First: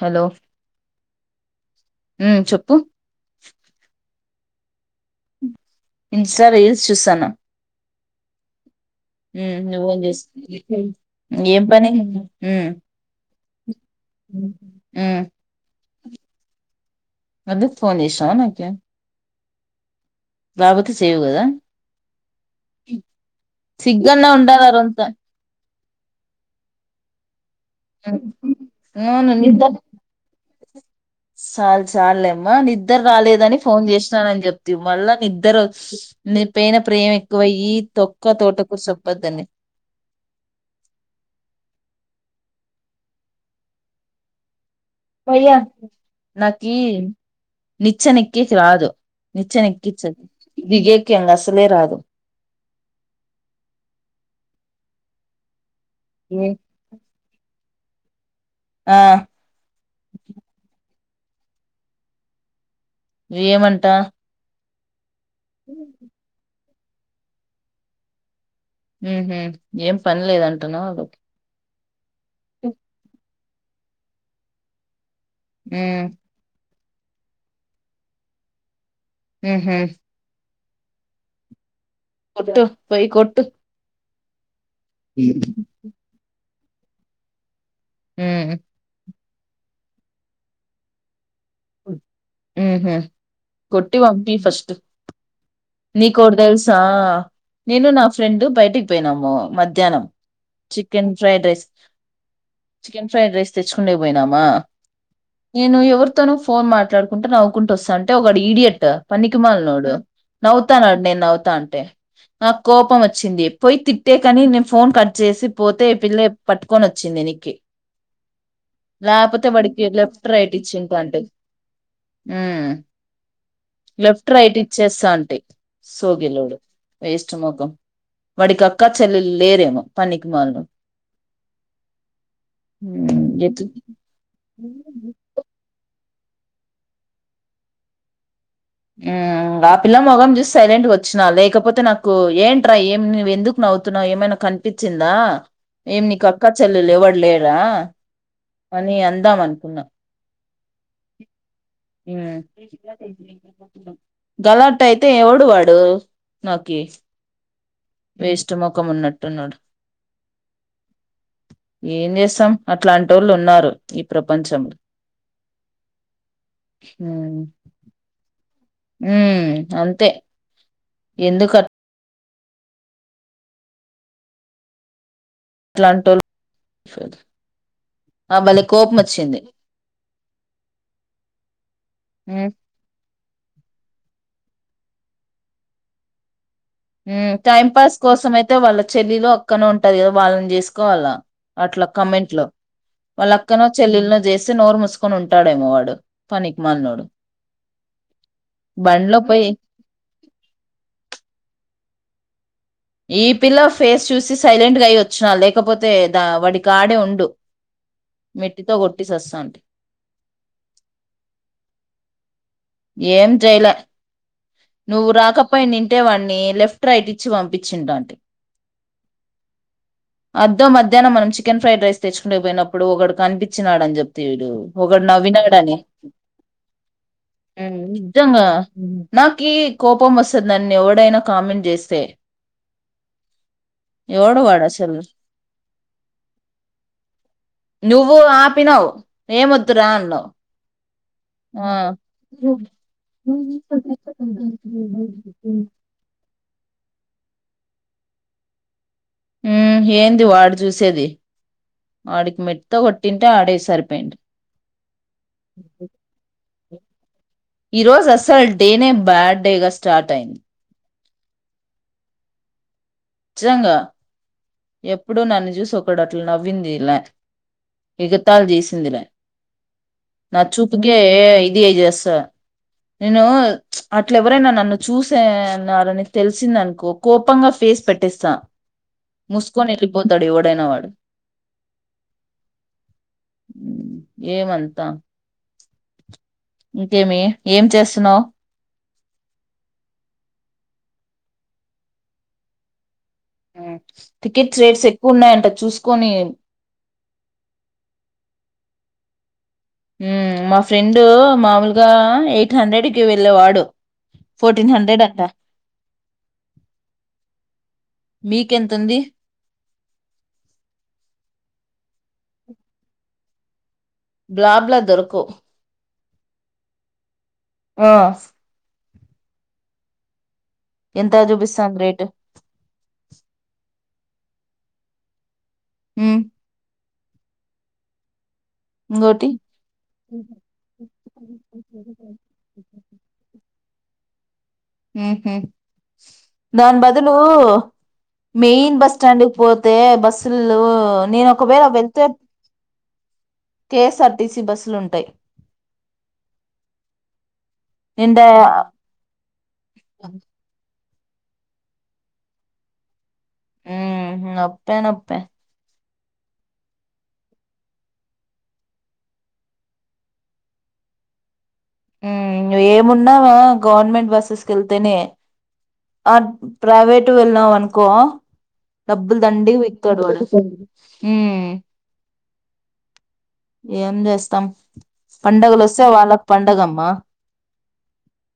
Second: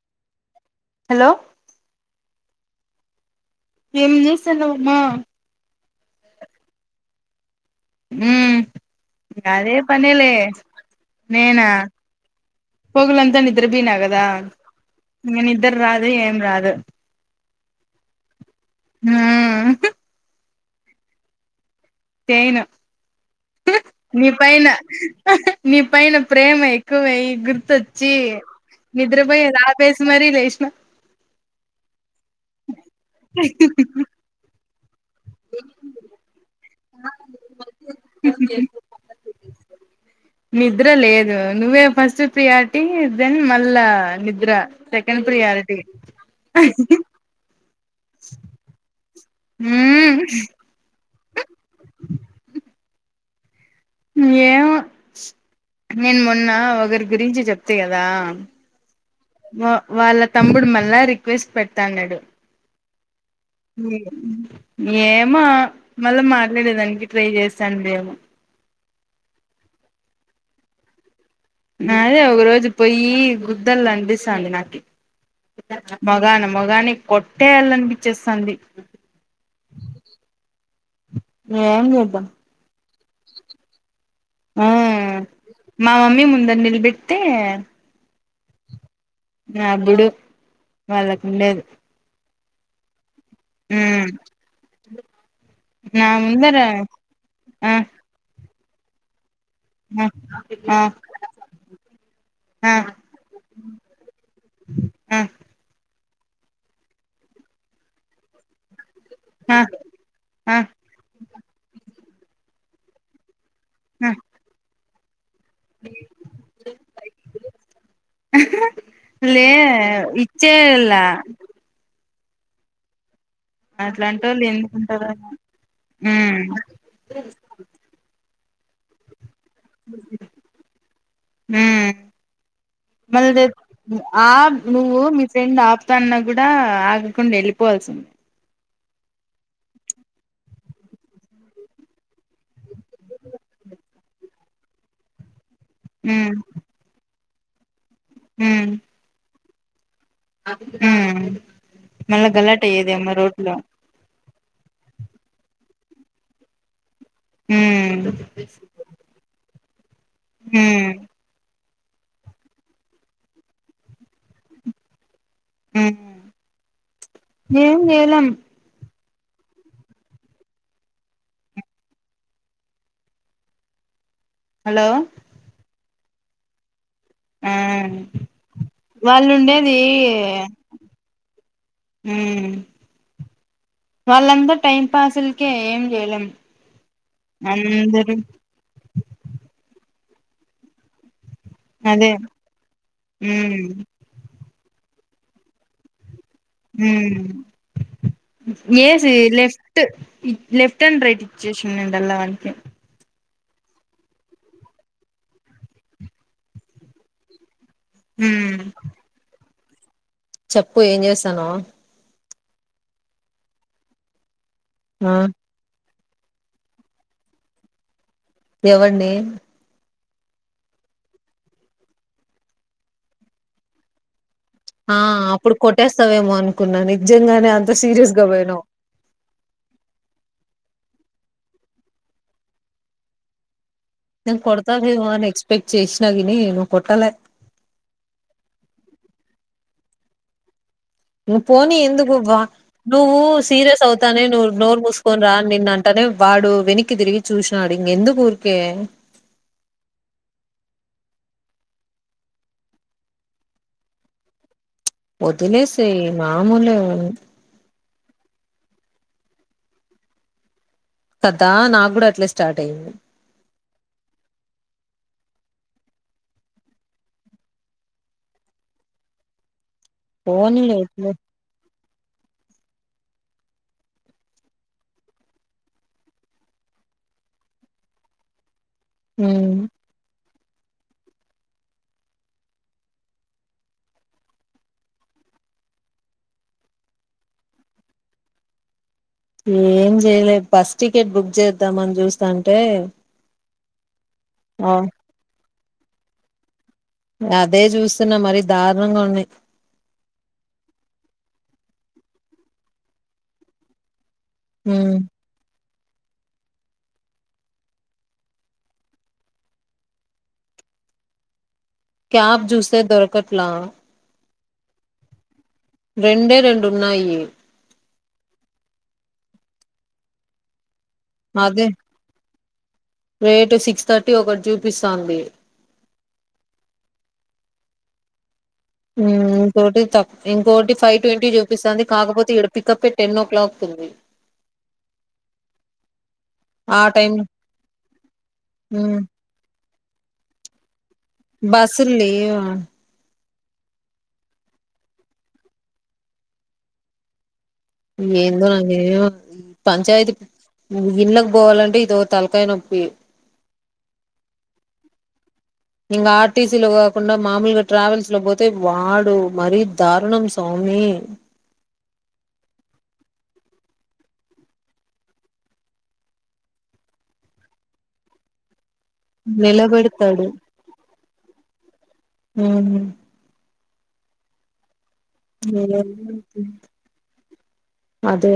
Hello hello మ్ చెప్పు ఏం నిూసల ఉమ్మా ఇన్స్టా రీల్స్ చూసాను మ్ అదే నువ్వేం పనిలే చేస్తు ఏం నేనా పని ఉమ్ పోగలంతా నిద్ర బి నాగదా ననుద్ద్ర రా అ ఏం రాదు అది పోనీషానకే ఆ రాపోతే చెయ్యవు కదా చేయను నీ సిగ్గన్నా ఉండాల పైన రొంత నీ పైన ప్రేమ ఎక్కువై ఇ తెచ్చి అవును నిద్రపోయేది నిద్ర ఆపేసి మరి లేచిన చాలు చాలలేమ్మా ఇద్దరు రాలేదని ఫోన్ చేసిన అని చేపు ది మల్ల నిద్దరు నిపైన ప్రేమ ఎక్కువ అయి తొక్క తోటకూర సోపోద్దనే నిద్ర లేదు నువ్వే ఫస్ట్ ప్రియారిటి మల్ల నిద్ర సెకండ్ అయ్య ప్రియారిటీ నాకిీ నిచ్చెన ఎక్కి రాదు నిచ్చెన ఎకి నిచ్చన ఉమ్ ఎక్కించకు ముఖ్యంగా అసలే రాదు ఏమో నేను ఏం మొన్న ఒకరి గురించి చెప్త తీయదా ఆ వా వాళ్ళ తమ్ముడు మళ్ల్ళా రి రిక్వెస్ట్ పెడతాన్నాడు ఏమంటా [inaudible] ఏం మా మళ్ళ మా ఆల్రెడీ రన్ గిట్ల చేస్తాండేమో ఉహ ఏం పని లేదంటనా వాళ్ళకి అదే ఒక రోజు పోయి గు ఇద్దల కనిపిస్తంది నాకి ఉమ్ మగాన మగాని కొట్టేయాలనిపించేస్తుంది ఉహు ఏం చె ఒత్త పోయికొట్టు ఆ మా మమ్మీ ముందండె బిట్టతే హు నా అప్పుడు వాళ్ళకు లేదు ఉహూ కొట్టి పంపి ఫస్ట్ నా నీకోటి ముందర తెలుసా ఆ నేను నా ఫ్రెండ్ బయటికి పోయినామో మధ్యాహ్నం ఆ చికెన్ ఫ్రైడ్ రైస్ ఆ చికెన్ ఫ్రైడ్ రైస్ తెచ్చుకుండేకి పోయినామా ఆ నేను ఎవరు ను ఫోన్ మాట్లాడుకుంటే నవ్వుకుంట వస్తుంటే ఒక ఈడియట్ ఆ పనికిమాలినోడు ఆ నవ్వుతానడు నేను నవ్వుతా అంటే నాకు కోపం వచ్చింది పోయి ఆ తిట్టే కని నేను ఫోన్ కట్ చేసి పోతే ఈ పిల్లె పట్టుకొని వచ్చింది వెనక్కి లే లేకపోతే వాడికి లెఫ్ట్ రైట్ ఇచ్చిట్ ఇచ్చేయలా అంటిది ఉమ్ అట్లాంటి లెఫ్ట్ వాళ్ళు రైట్ ఎందుకుంటారో ఏమో ఇచ్చేస్తాంటి సోగిలోడు వేస్ట్ ముఖం వాడికి అక్క చెల్ల్ ఉమ్ ఉమ్ మళ్ళ ఆ నువ్ మీ ఎట్ల ఫ్రెండ్ ఆ తన్న కూడా ఆగకుండా వెళ్ళిపోవల్సింది ఆ పిల్ల మొగం చూసి సైలెంట్ వచ్చినా లేకపోతే నాకు ఏంట్రా ఏం నువ్వు ఎందుకు నవ్వుతున్నావు ఏమైనా కనిపించిందా ఏం నీకి ఉమ్ అక్కా చెల్లెల్లు ఎవడు లేరా రా ఉమ్ అని అందమాన్ సున్నా ఉమ్ మళ్ళా గలాట అయ్యేదేమో రోడ్లో. గలట్ అయితే ఎవడువాడు నాకి. ఉమ్ వేస్ట్ ముఖం ఉన్నట్టున్నాడు ఉమ్ ఏం చేస్తాం అట్లాంటి వాళ్ళు ఉన్నారు ఈ ప్రపంచంలో ఉమ్ ఏం చేయలేం ఉమ్ అంతే ఎందుక హలో అట్లాంటోల్. ఆ వాళ్ళు కోపమొచ్చింది. ఉండేది హ్మ్. ఉమ్. వాళ్ళంతా టైం పాస్లకే ఏం చేయలేం. ఉమ్, టైం పాస్ అందరూ కోసం అయితే వాళ్ళ చెల్లిలో అక్కనో ఉన్. టాది కదా వాళ్ళని చేసుకోవాలా. అట్లా అదే కమెంట్ లో, వాళ్ళు అక్కనో ఉమ్ చెల్లెల్నో జేస్. సి నోరు ముూసుకోని ఉంటాడేమో వాడు. పనికి మాలినోడు ఏసి బండ్లో పోయి లెఫ్ట్, లెఫ్ట్ అండ్ రైట్ ఇచ్చేసి. [unintelligible] వానికి. ఈ పిల్ల ఫేస్ చూసి సైలెంట్గా అయి ఓచ్చిన, లేకపోతే ద వాడికి ఆడే ఉండు. ఉమ్ మెట్టితో కొట్టి సస్సాన్టీ. చెప్పు ఏం జేస్తాన్నావ్. ఏం చైలే. నువ్వు ఆ రాకపోయి నిన్. అంటే వాడిని లెఫ్ట్, రైట్ ఇచ్చి పంపించిం ఉన్టాన్టి. ఏవడ్ని. అద్దో మధ్యాహ్నం మనం చికెన్ ఫ్రైడ్ రైస్ తెచ్చుకుంటికీ పోయినప్పుడు, ఒకడు కనిపించినాడు అని చెప్. ఆ అప్పుడు కొట్టేస్తావేమో అనుకున్నా నిజ్జాంగానే ఆన్. నిధంగా నిజ్జంగా నాకి కోపం వస్తాద్ నన్నే. ఎవడైనా కామెంట్ చేస్తే. ఎవడు నేన్ వాడు అసలు కొడతాడదేమో అని ఎక్స్పెక్ట్ చేసినా గిని, నువ్ కొట్టాలే. ఏమొద్దు రా అన్నావ్. ను ఆ పోనీ ఎందుకు బా నువ్వు సీరియస్ అవుతానే, నువ్వు నోరు మూసుకొని రా నిన్న అంటానే వాడు. వెనక్కి తెరిగి చూసినాడు, ఇంగ ఎందుకూరికే. ఉమ్ ఏంది వాడు చూసేది, వాడిక్ మెట్టితో కొట్టింటే ఆడే సరిపోయిండు. ఓదిలేసెయి మామూలే అది. ఈ రోజు అసల్ డేనే, బ్యాడ్ డే గా స్టార్ట్ అయింది. కదా నాకు కూడా అట్లే స్టార్ట్ అయింది నిచ్చితంగా ఎప్పుడూ నన్ను చూసి ఒకడట్లు నవ్విందిలా ఇగతాలు చేసిందిలా నా పోనీలే చూపు గ ఇట్లే ఇదిదస్త తా, నేను అట్ల ఎవరైనా నన్ను చూసేనారని తెలిసిందనుకో కోపంగా ఫేస్ పెట్. ఇస్తా. ఉమ్ ముస్కోనీ ఎల్లిపోతాడ్ ఎవడ్. డైన వాడు. ఉమ్ ఏమంతా ఇంకేమి ఏం చేస్తున్నావ్. ఏం చేయలేద్ బస్ టికెట్ బుక్ చేద్దాంని చూస్తా అంటే. ఉమ్. టికట్స్ రేట్స్ ఎక్కువ ఉన్నాయంటద్. చూసుకొని అదే చూస్తున్నా మరి దారుణంగా ఉన్నాయి మా ఫ్రెండు మాముూలుగా ఎయిట్ హండ్రెడ్ కి వెళ్ళేవాడు ఫోర్టీన్ ఉమ్ హండ్రెడ్ అంట మీకెంతంది క్యాబ్ జూస దొరకట్లా బ్లాబ్ల దొరుకు రెండే రెండు ఉన్నాయి ఆ ఎంత అజు బిస్ అదే అంద రేట్ రేటు సిక్స్ థర్టీ ఒకటి చూపిస్తుాంది అ ఇంకోటి ఇంకోటి త ఇంకోటి ఫైవ్ ట్వంటీ చూపిస్తుంది కాకపోతే ఈక్కడ పికప్ టెన్ ఓ క్లాక్ సడి దాని ఆ బదులు టైమ్ మెయిన్ బస్ ఉమ్ స్టాండ్కి పో బస్లు నేను ఒకవేళ బస్సులు వెళ్తే లేవా కెఎస్ఆర్టిసీ బస్సులుంటాయి ఏందో నాే పంచాయత ఇళ్ళకి పోవాలంటే ఇదో తలకాయ నొప్పి అప్పేన అప్పే ఇంకా ఆర్టీసీలో కాకుండా మామూలుగా ట్రావెల్స్ లో పోతే వాడు మరీ దారుణం స్వామి ఏమున్నావా గవర్నమెంట్ బస్సెస్ క వెళ్తేనే ఆ ప్రైవేటు వెళ్ళాంనుకో డబ్బులు దండి విక్కడుడు నిలబెడతాడు ఆహ ఏం చేస్తాం పండుగలు వస్తే వాళ్ళకు పండగమ్మా అదే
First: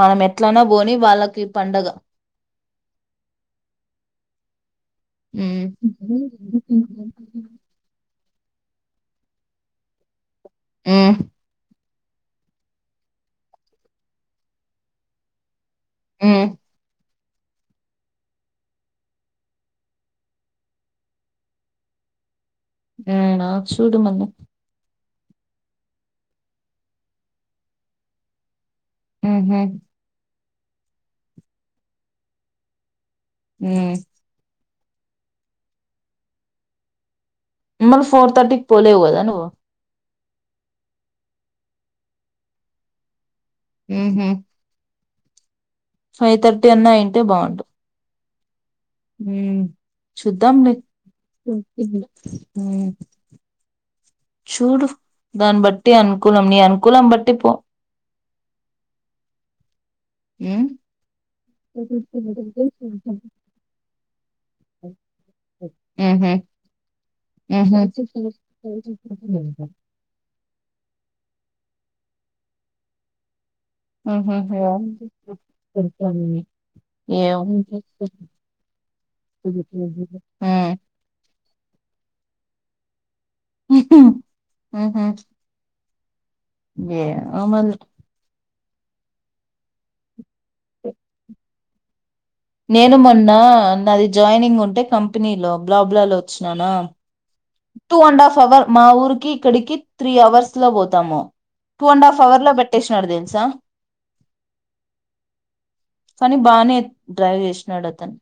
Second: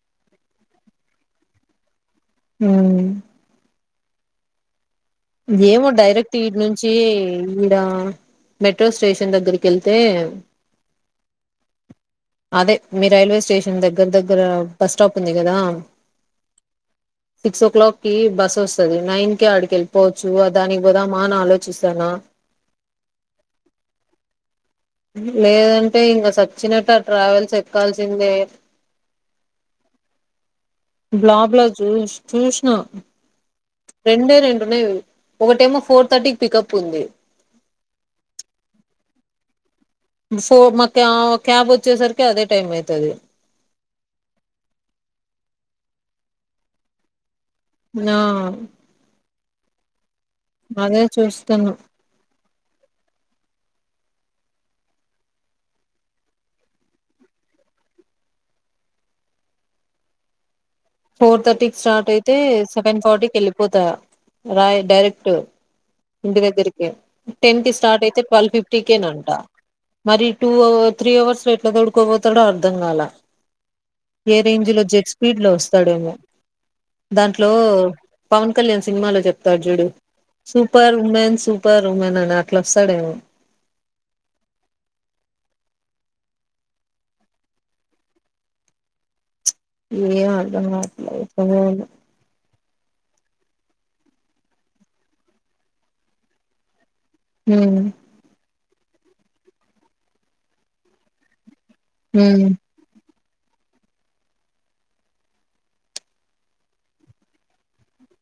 మనం ఎ ఇట్లనే పోని వాళ్ళకి పండగ హ ఉమ్ ఏమో డైరెక్ట్ వీటి నుంచి ఈడ మెట్రో స్టేషన్ దగ్గరికి వెళ్తే ఆ అదే మీ రైల్వే స్టేషన్ దగ్గర దగ్గర బస్ స్టాప్ ఉంది కదా ఆ సిక్స్ ఓ క్లాక్ కి బస్ వస్తుంది నైన్ కి ఆడికెళ్ి పోవచ్చు దానికి పోదామా అని ఆలోచిస్తానా ఏనా చూడుమన్న లేదంటే ఇంకా సచ్చినట్టు ఆ ట్రావెల్స్ ఎక్కాల్సిందే హ బలాబ్లా చూ చూసిన రెండే రెం అదే ఒక టైమొ ఫోర్ థర్టీ పికప్ ఉంది. మరి ఫోర్ థర్టీకి పోలేవు నువ్వు? ఫో మా క్యాబ్ వచ్చేసరికి అదే టైం అవుతుది. ఊహ ఫైవ్ థర్టీ అన్నా అయింటే బాగుంటుంది. ఆ ఊ చూద్దాం లే అదే ఊ చూస్తున్నా చూడు దాన్ని బట్టి అనుకూలం, నీ అనుకూలం బట్టి పో. ఊ ఫోర్ థర్టీకి స్టార్ట్ అయితే సెవెన్ ఫార్టీకి వెళ్ళిపోతా. రా డైరెక్ట్ ఇంటి దగ్గరికి టెన్ కి స్టార్ట్ అయితే ఏమో ట్వెల్వ్ ఉమ్. ఫిఫ్టీకేనంట మరి టూ అవర్ త్రీ అవర్స్ లో ఎట్లా తోడుకోపోతాడో అర్థం కాల. ఏ రేంజ్ లో జెట్ స్పీడ్ లో వస్తుంది. డేమో దాంట్లో పవన్ కళ్యాణ్ సినిమాలో చెప్తాడు చూడు సూపర్ ఉమెన్ సూపర్ ఉమెన్ అని. అట్లా వస్తాడేమొ ఉహు ఊహ ఏ అమలు ఏమొ అ [unintelligible] నేను మొన్న నాది జాయినింగ్ ఉంటే కంపెనీలో బ్లాబ్లాలో వచ్చిననా. హ్మ్ టూ అండ్ హాఫ్ అవర్ మా ఊరికి, ఇక్కడికి త్రీ అవర్స్ లో పోతాము. టూ అండ్ అఫ్ అవర్ హ్మ్ లో పెట్టేసినడు దేని సా కానీ బానే డ్రైవ్ చేసినాడు అతను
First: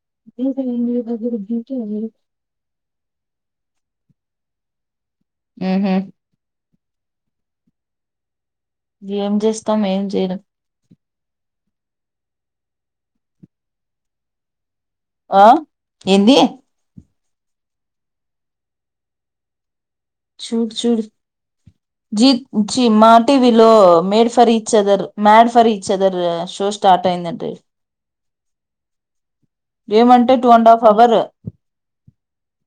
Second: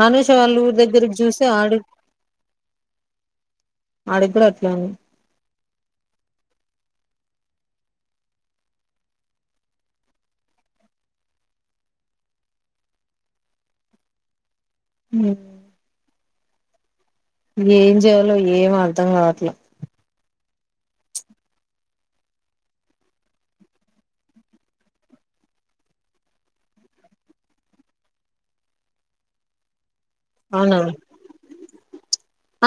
హనుష వాళ్ళు ఊరి దగ్గరకి చూసి ఆడు అడిద్దురు అట్లని ఆహ ఏం చేస్తాం ఏం చేయడం ఓ ఆ ఏంది ఏం చేయాలో ఏం అర్ధం కావట్లే. చూడు చూడు జీ జీ మా టీవీలో made for each other made for each other show start అయిందండి. ఏ మంటే టూ అండ్ అవునా హాఫ్ అవర్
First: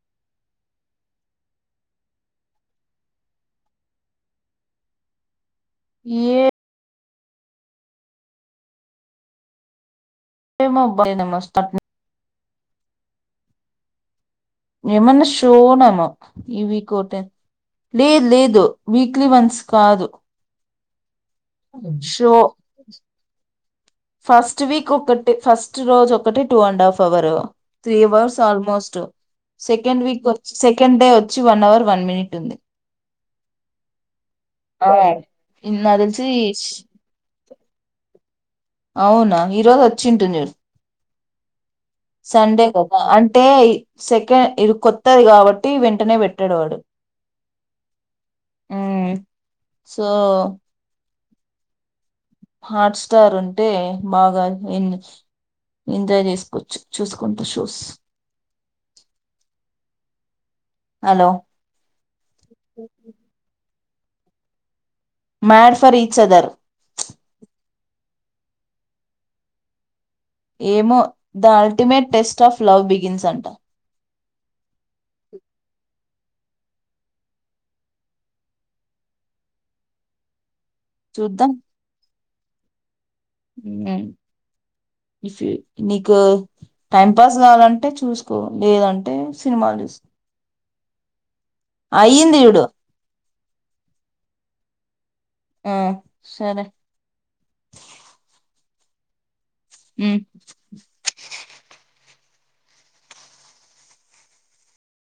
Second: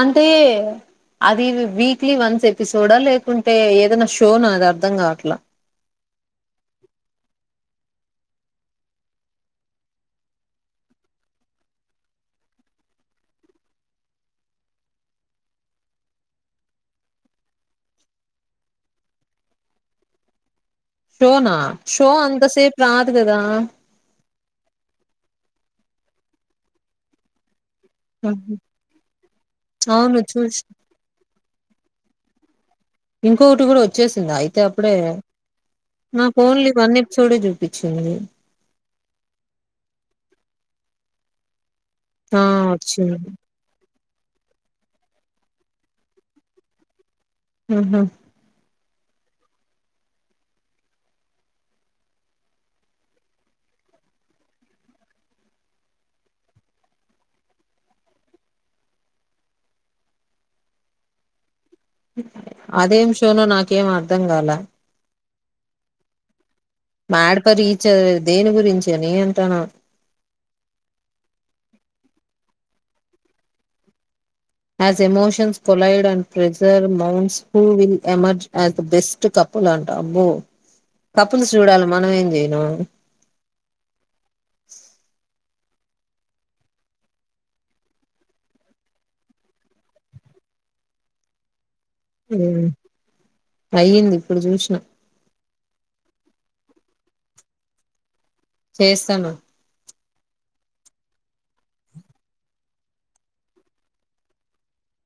అంటే అది వీక్లీ వన్స్ ఎపిసోడా లేకుంటే ఏదైనా షోనా అది అర్ధం కావట్లా. ఏ ఏమో బా నే [unintelligible] ఏమన్నా షోనమో ఈవీకో టెన్ లేదు లేదు వీక్లీ వంత్స్ కాదు షోనా షో అంత సేప్ రాదు కదా ఫస్ట్ వీక్ ఒకటి ఫస్ట్ రోజు ఒకటి two and half hour three hours almost second అవును వీక్ చూసి సెకండ్ డే వచ్చి వన్ అవర్ వన్ మినిట్ ఉంది ఇంకొకటి కూడా వచ్చేసింది అయితే ఆ అప్పుడే నాకు నా తెలిసి ఫోన్ లో వన్ ఎపిసోడే చూపించింది అవునా ఈ రజు వచ్చింటుది మీరు ఆ సండే కదా వచ్చింది అంటే సెకండ్ ఇది కొత్తది కాబట్టి వెంటనే పెట్టాడు వాడు ఉహూ ఉమ్ సో హాట్ స్టార్ ఉంటే బాగా ఎన్ ఎంజాయ్ చేసుకోవచ్చు చూసుకుంటా షోస్ హలో అది ఏం షోనో నాకు ఇంకేం అర్ధం కాల mad for each other mad for each other దేని గురించి అని అంటున్న ఏమో the ultimate test of love begins అంట as emotions collide and pressure mounts who will emerge as the best couple అంట అబ్బో చూద్దాం కపుల్స్ చూడాలి మనం ఏం చేయి నవ్వు ఇఫ్ నీకు టైం పాస్ కావాలంటే చూసుకో లేదంటే సినిమాలు చూసుకో అయింది ఉమ్ చూడు అయ్యింది ఇప్పుడు చూసినా ఆ సరే చేస్తాను ఉమ్